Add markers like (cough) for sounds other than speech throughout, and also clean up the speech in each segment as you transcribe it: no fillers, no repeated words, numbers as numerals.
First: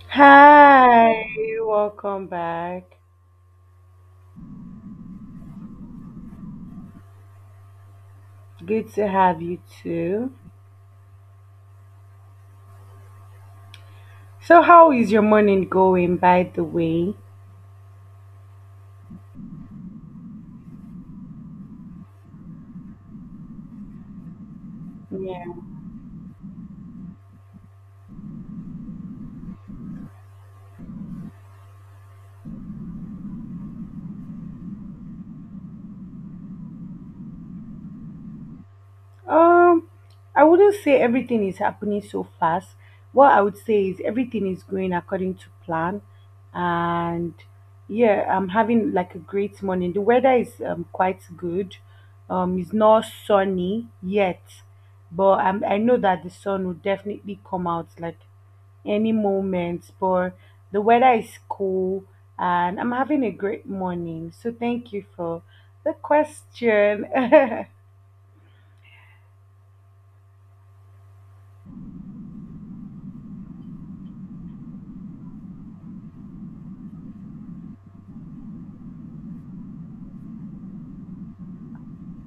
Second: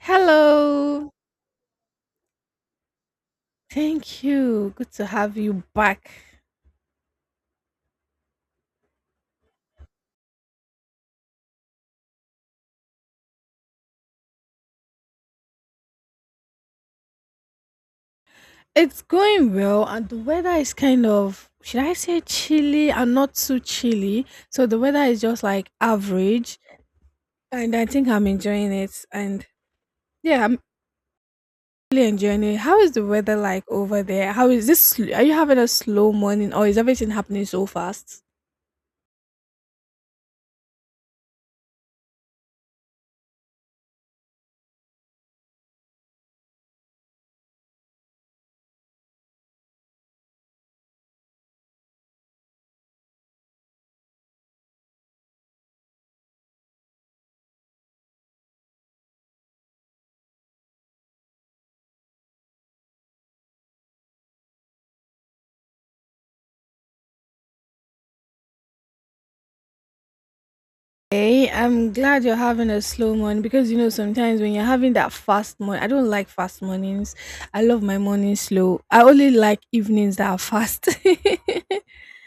Hello. Hi, welcome back. Thank you. Good to have you back. Good to have you too. So, how is your morning going, by the way? It's going well, and the weather is kind of, should I say, chilly and not too chilly. So the weather is just Yeah. like average, and I think I'm enjoying it. And yeah, I'm really enjoying it. How is the weather like over there? How is this? Are you having a slow morning, or is everything happening so fast? Um, I wouldn't say everything is happening so fast. What I would say is everything is going according to plan, and yeah, I'm having like a great morning. The weather is quite good. It's not sunny yet, but I know that the sun will definitely come out like any moment, but the weather is cool and I'm having a great morning. So thank you for the question. (laughs) Hey, I'm glad you're having a slow morning, because you know sometimes when you're having that fast morning, I don't like fast mornings. I love my morning slow. I only like evenings that are fast.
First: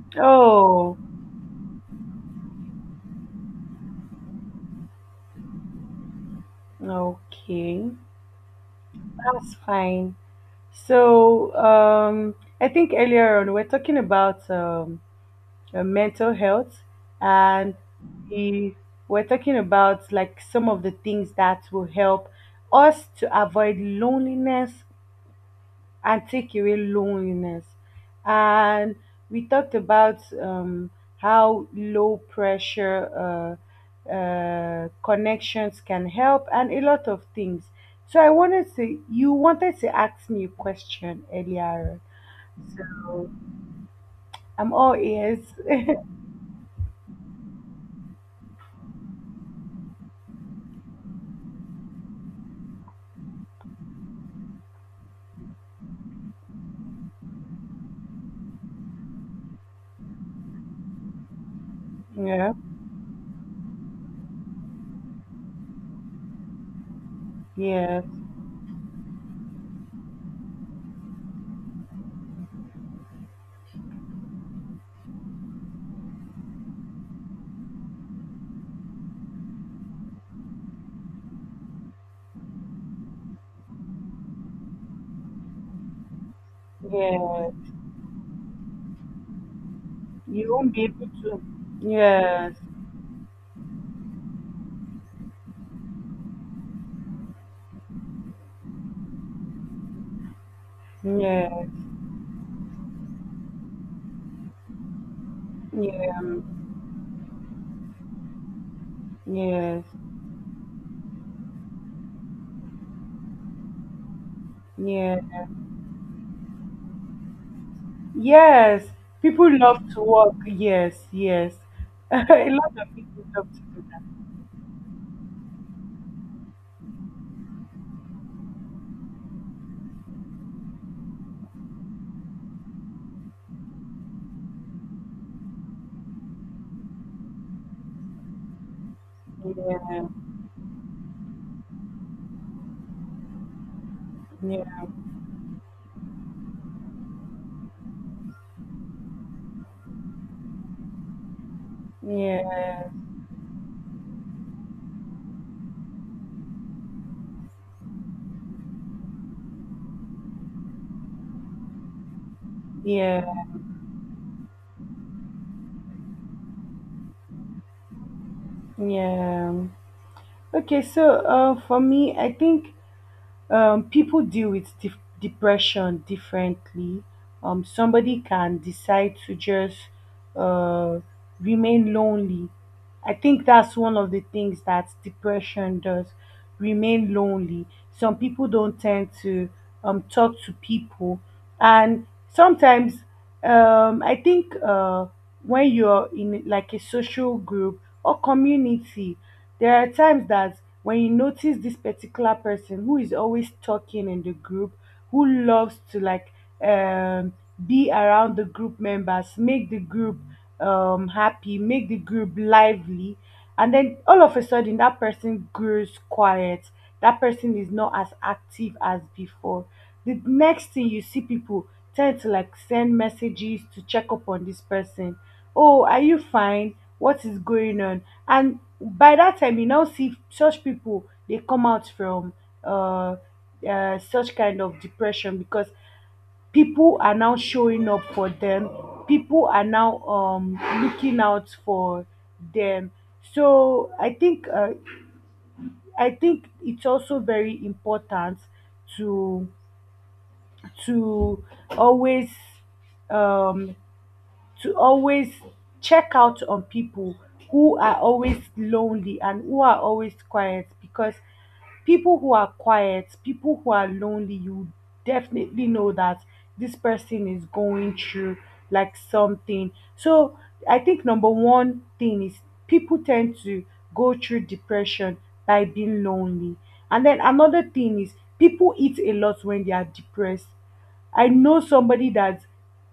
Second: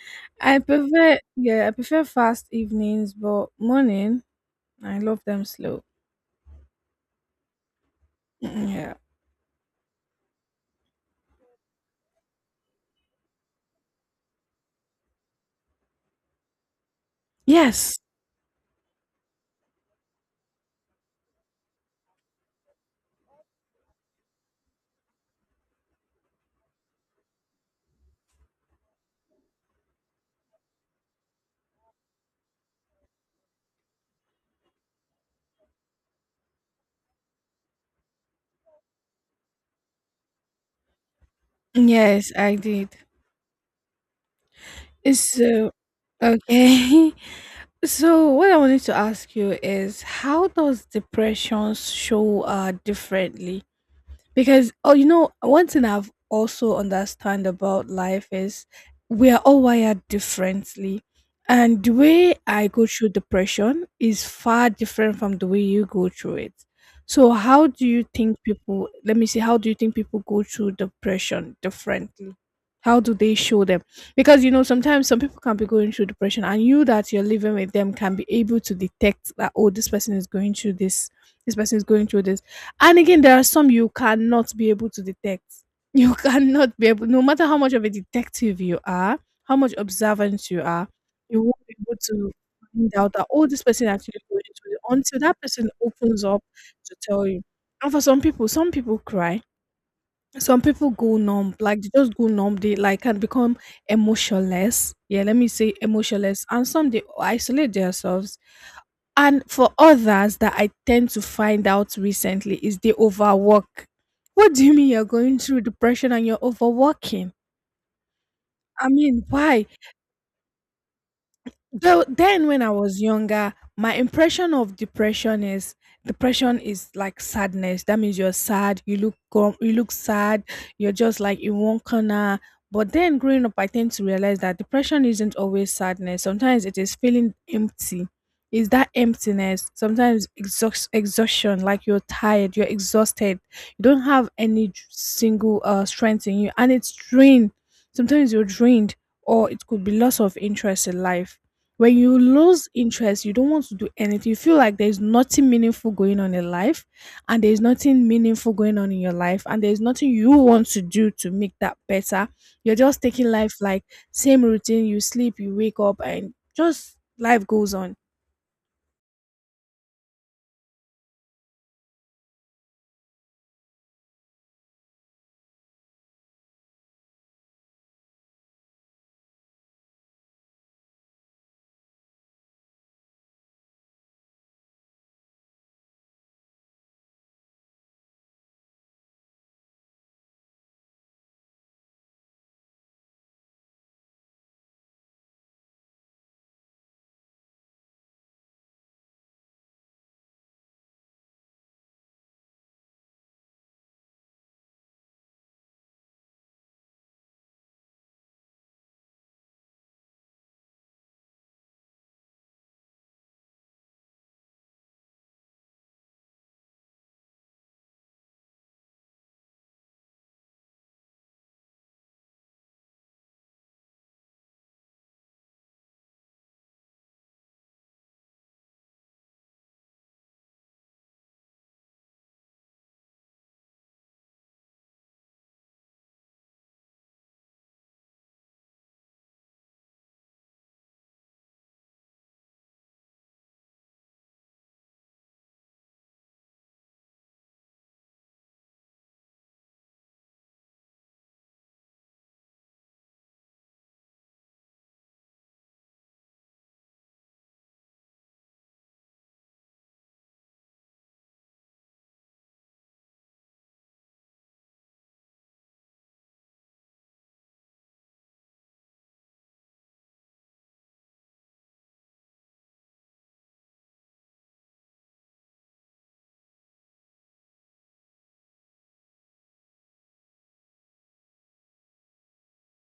(laughs) I Oh, prefer, yeah, I prefer fast evenings, but morning I love them slow. okay. Mm. Yeah. That's fine. So, um, I think earlier on we are talking about mental health, and Yes. the, we're talking about like some of the things that will help us to avoid loneliness and take away loneliness. And we talked about how low pressure connections can help and a lot of things. So you wanted to ask me a question earlier. Yes, I did. So I'm all ears. So okay. (laughs) So what I wanted to ask you is, how does depression show differently? Because oh, you know, one thing I've also understand about life is we are all wired differently. And the way (laughs) Yeah, I go through depression is far different from the way you go through it. So how do yes, you think people, let me see, how do you think people go through depression differently? How do they show them? Because you know, sometimes some people can be going through depression and you that you're living with them can be able to detect that, oh, this person is going through this, this person is going through this, and again, there are some you cannot be able to detect. You (laughs) cannot be able, no matter how yes. much of a detective you are, how much observant You you won't be are, able to. you won't be able to Yes, find out that, oh, this person actually going to it until that person opens up to tell you. And for some people cry. Some people go numb, yes, like they just go numb. They like can become emotionless. Yeah, let me say yes, emotionless. And some they isolate themselves, and for yes, others that I tend to find out recently is they overwork. What do you mean you're yes. going through depression and you're overworking? Yes, I mean, people why? love to work. Yes, yes. Though (laughs) A then when I lot of was people love younger, to do my impression of depression is like sadness. That means you're sad, you look you look sad, you're just like in one corner. But then growing up, I tend to realize that depression isn't always sadness. Sometimes it is feeling empty. It's that emptiness. that. Sometimes exhaustion, like you're tired, you're exhausted, you don't have Yeah, any single strength in you, and it's drained. Sometimes you're drained, or it could be loss of interest in life. When you lose yeah, interest, you don't want to do anything. You feel like there's nothing meaningful going on in life, and there's nothing meaningful going on in your life, and there's nothing you want to do to make that better. You're just yeah, taking yeah, life like same routine, you sleep, you wake up, and just life goes on. yeah. Okay, so for me, I think people deal with depression differently. Somebody can decide to just uh, remain lonely. I think that's one of the things that depression does, remain lonely. Some people don't tend to talk to people, and sometimes I think when you're in like a social group or community, there are times that when you notice this particular person who is always talking in the group, who loves to like um be around the group members, make the group happy, make the group lively, and then all of a sudden that person grows quiet, that person is not as active as before. The next thing you see, people tend to like send messages to check up on this person. Oh, are you fine? What is going on? And by that time, you now see such people, they come out from uh, such kind of depression because people are now showing up for them. People are now looking out for them. So I think it's also very important to to always um to always check out on people who are always lonely and who are always quiet, because people who are quiet, people who are lonely, you definitely know that this person is going through like something. So I think number one thing is people tend to go through depression by being lonely. And then another thing is people eat a lot when they are depressed. I know somebody that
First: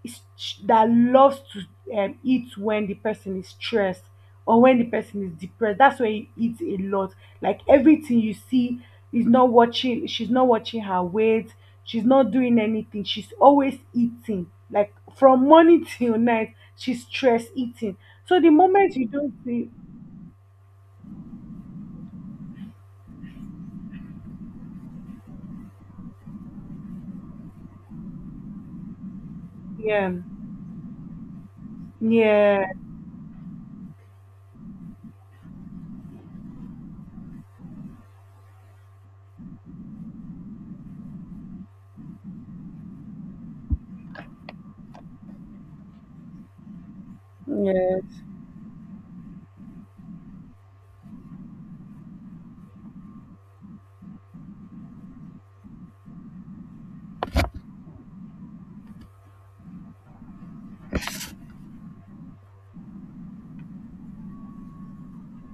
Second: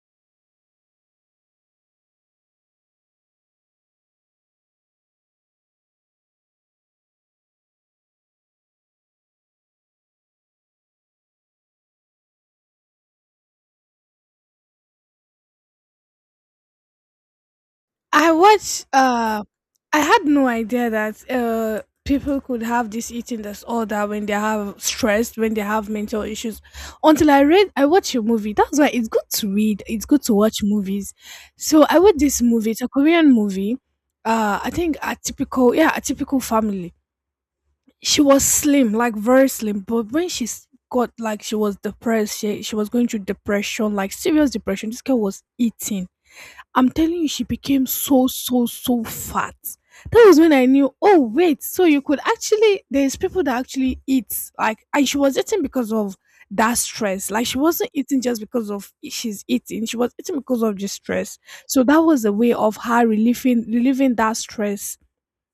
is that loves to eat when the person is stressed or when the person is depressed. That's why he eats a lot. Like everything you see, is not watching. She's not watching her weight. She's not doing anything. She's always eating. Like from morning (laughs) till night, she's stress eating. I So the watched. moment you don't see, I had no idea that people could have this eating disorder when they have stress, when they have mental issues. Until I read, I watched a movie. That's why it's good to read. It's yeah, good to watch movies. So I watched this yeah, movie. It's a Korean movie. I think a typical, yeah, a typical family. She was slim, like very slim, but when she s- got like she was depressed, she was going through depression, like serious depression. This girl was eating. I'm telling you, she became yes, so, so, so fat. That was when I knew, oh, wait, so you could actually, there's people that actually eat, like, and she was eating because of that stress. Like, she wasn't eating just because of she's eating, she was eating because of the stress. So that was a way of her relieving that stress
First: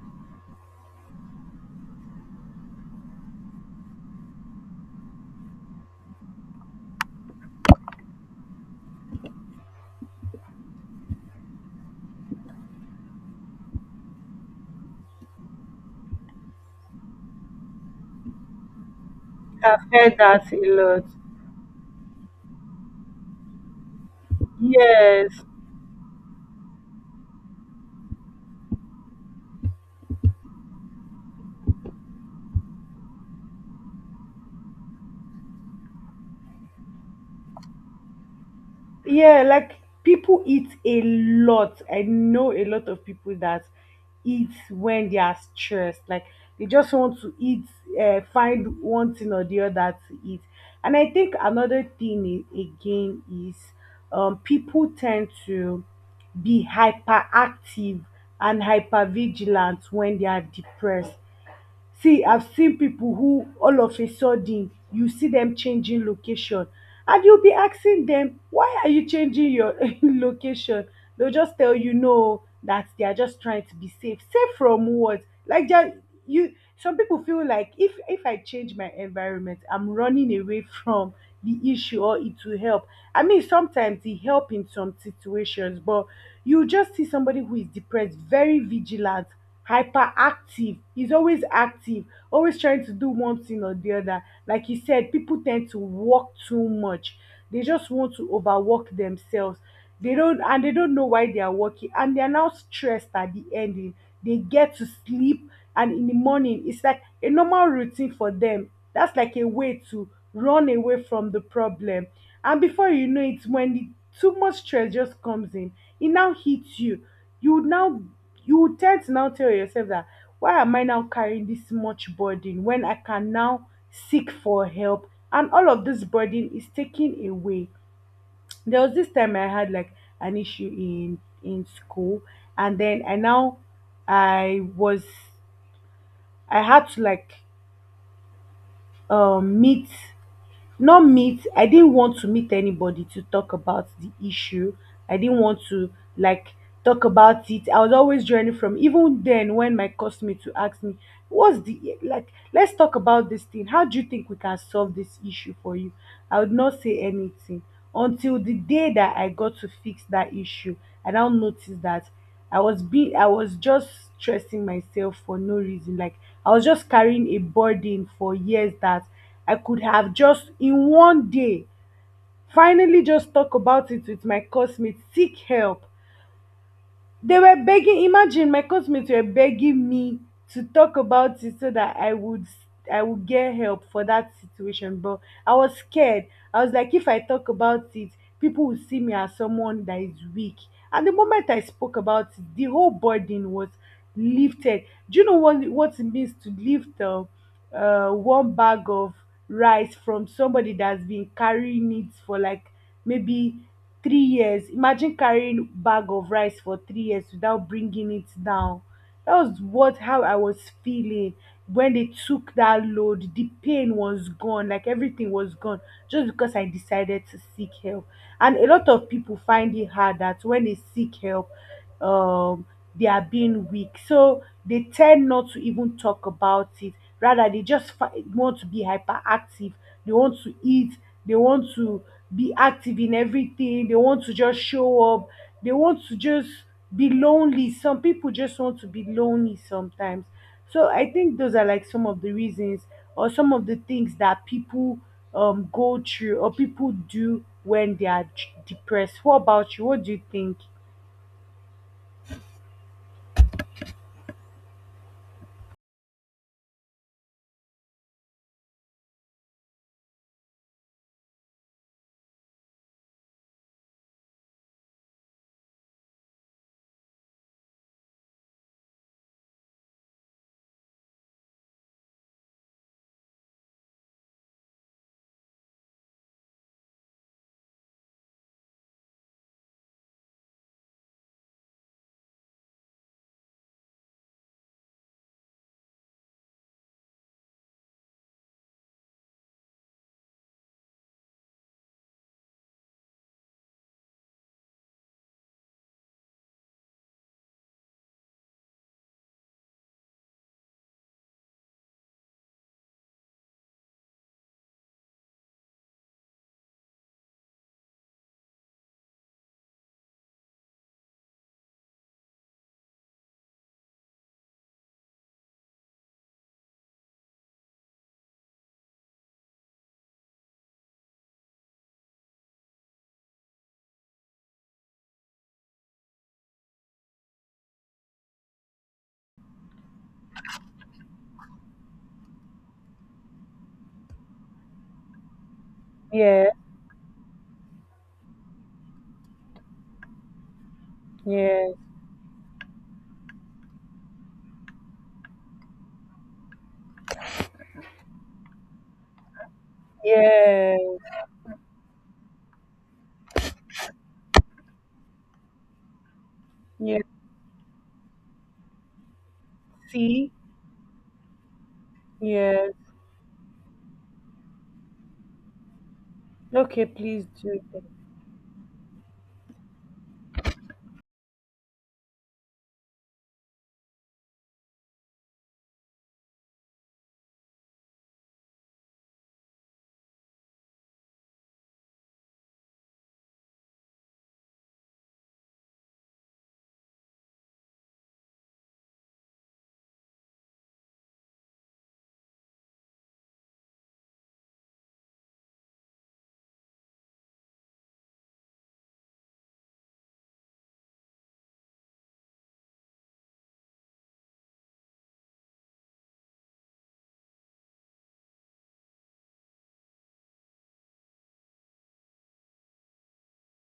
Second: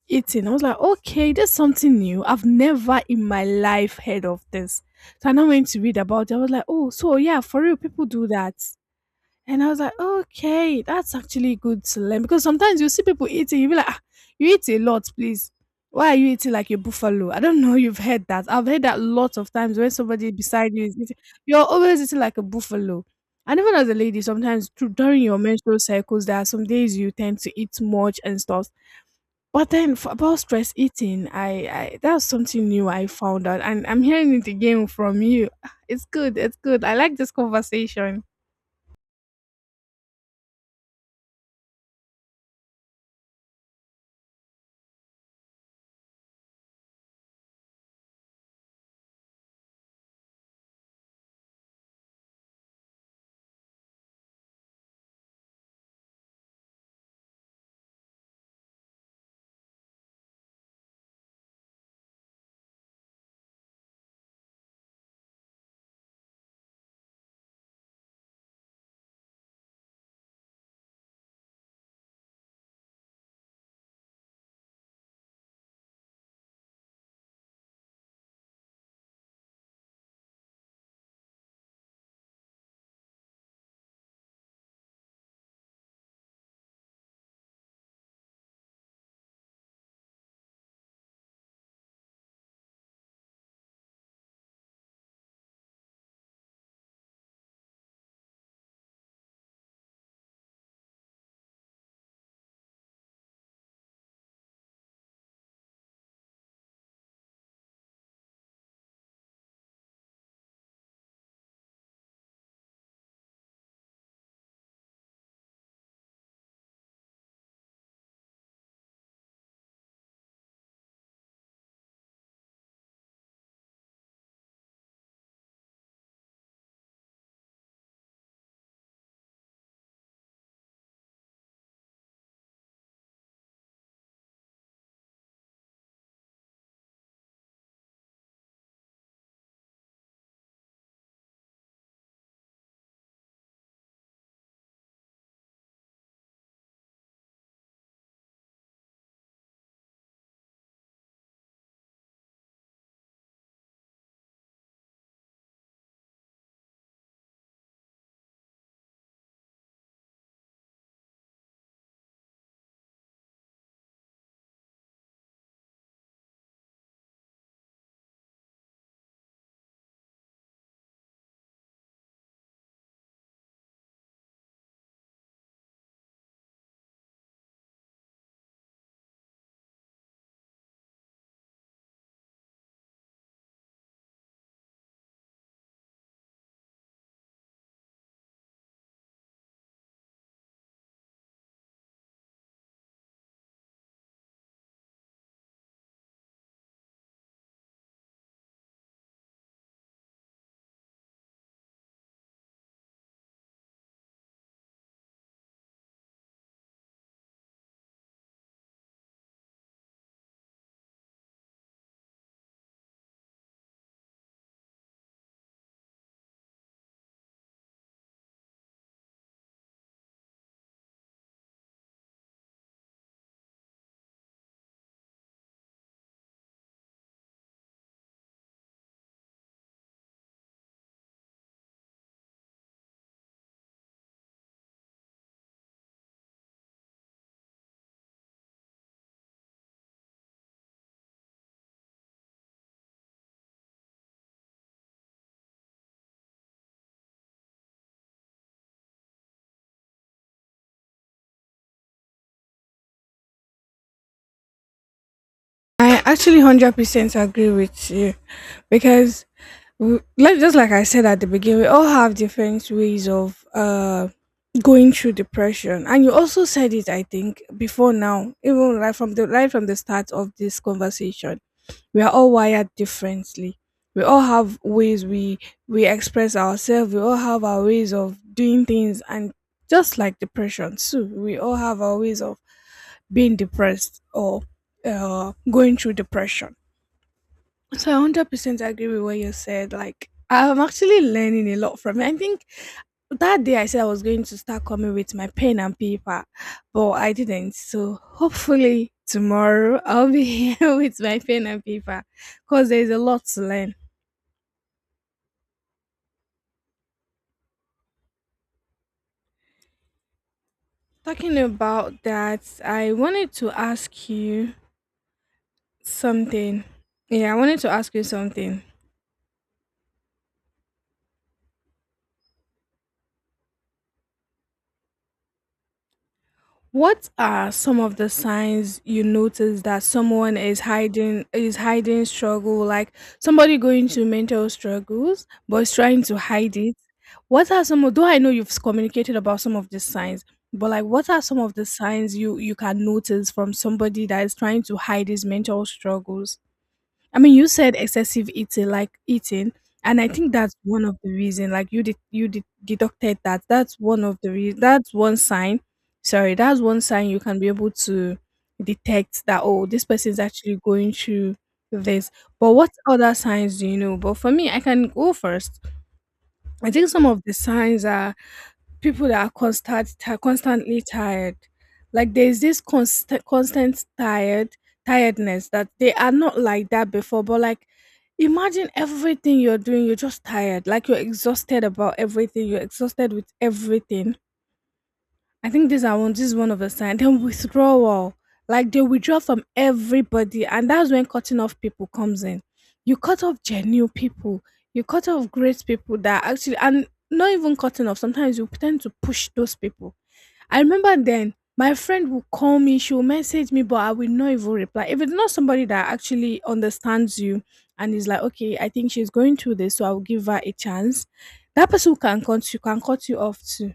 eating. I was like, okay, that's something new. I've never in my life heard of this. So I now went to read about it. I was like, oh, so yeah, for real, people do that. And I was like, okay, that's actually good to learn, because sometimes you see people eating, you be like, ah, you eat a lot, please. Why are you eating like a buffalo? I don't (laughs) know. You've heard that. I've heard that lots of times. I've When heard somebody that a beside you is lot. eating, you're always eating like a buffalo. And even as a lady, sometimes during your Yes. menstrual cycles, there are some days you tend to eat much and stuff. But then for, about stress eating, I that's something new I found out, and I'm hearing it again from you. Ah, it's good. It's good. I like this conversation. Yeah, like people eat a lot. I know a lot of people that eat when they are stressed. Like they just want to eat, find one thing or the other to eat. And I think another thing, again, is people tend to be hyperactive and hypervigilant when they are depressed. See, I've seen people who all of a sudden you see them changing location, and you'll be asking them, why are you changing your (laughs) location? They'll just tell you no, that they are just trying to be safe. Safe from what? Like just, you some people feel like if I change my environment, I'm running away from the issue, or it will help. I mean sometimes it help in some situations, but you just see somebody who is depressed, very vigilant, hyperactive, he's always active, always trying to do one thing or the other. Like you said, people tend to work too much, they just want to overwork themselves. They don't, and they don't know why they are working, and they are now stressed. At the ending they get to sleep, and in the morning it's like a normal routine for them. That's like a way to run away from the problem. And before you know it, when the too much stress just comes in, it now hits you. You now, you will tend to now tell yourself that, why am I now carrying this much burden when I can now seek for help? And all of this burden is taken away. There was this time I had like an issue in school, and then I now, I was, I had to like meet, not meet I didn't want to meet anybody to talk about the issue. I didn't want to like talk about it. I was always journey from, even then when my cosmate to ask me, what's the, like let's talk about this thing, how do you think we can solve this issue for you, I would not say anything. Until the day that I got to fix that issue, I now noticed that I was just stressing myself for no reason. Like I was just carrying a burden for years that I could have just in one day finally just talk about it with my classmates, seek help. They were begging, imagine my classmates were begging me to talk about it so that I would, I would get help for that situation. But I was scared. I was like, if I talk about it, people will see me as someone that is weak. And the moment I spoke about it, the whole burden was lifted. Do you know what it means to lift up one bag of rice from somebody that's been carrying it for like maybe 3 years? Imagine carrying bag of rice for 3 years without bringing it down. That was what, how I was feeling. When they took that load, the pain was gone, like everything was gone, just because I decided to seek help. And a lot of people find it hard that when they seek help, um they are being weak, so they tend not to even talk about it. Rather they just want to be hyperactive, they want to eat, they want to be active in everything, they want to just show up, they want to just be lonely. Some people just want to be lonely sometimes. So I think those are like some of the reasons or some of the things that people go through, or people do when they are depressed. What about you? What do you think? I actually 100% agree with you, because like just like I said at the beginning, we all have different ways of going through depression. And you also said it, I think, before now, even right from the start of this conversation. We are all wired differently. We all have ways we express ourselves. We all have our ways of doing things, and just like depression too, we all have our ways of being depressed or going through depression. So I 100% agree with what you said. Like, I'm actually learning a lot from it. I think that day I said I was going to start coming with my pen and paper, but I didn't. So hopefully tomorrow I'll be (laughs) here with my pen and paper, because there's a lot to learn. Talking about that, I wanted to ask you something. Yeah, I wanted to ask you something. What are some of the signs you notice that someone is hiding struggle, like somebody going through mental struggles but is trying to Yeah, hide it? What are some of, though I know you've communicated about some of these signs, but like what are some of the yeah, signs you can notice from somebody that is trying to hide his mental struggles? I mean, you said excessive eating, like eating, and I think that's yeah, one of the reason. Like you did deducted that. That's one of the reason. That's one sign. Sorry, that's one yeah. sign you can be able to detect that. Oh, this person is See, actually going through this. But what yes. other signs do you know? But for me, I can go first. I Okay, think some of please the do. signs are people that are constantly tired. Like there's this constant tiredness that they are not like that before, but like, imagine everything you're doing you're just tired, like you're exhausted about everything, you're exhausted with everything. I think this I want this is one of the signs. Then withdrawal. Like they withdraw from everybody, and that's when cutting off people comes in. You cut off genuine people, you cut off great people that actually, and not even cutting off. Sometimes you tend to push those people. I remember then my friend will call me, she will message me, but I will not even reply. If it's not somebody that actually understands you and is like, okay, I think she's going through this, so I'll give her a chance. That person who can cut you off too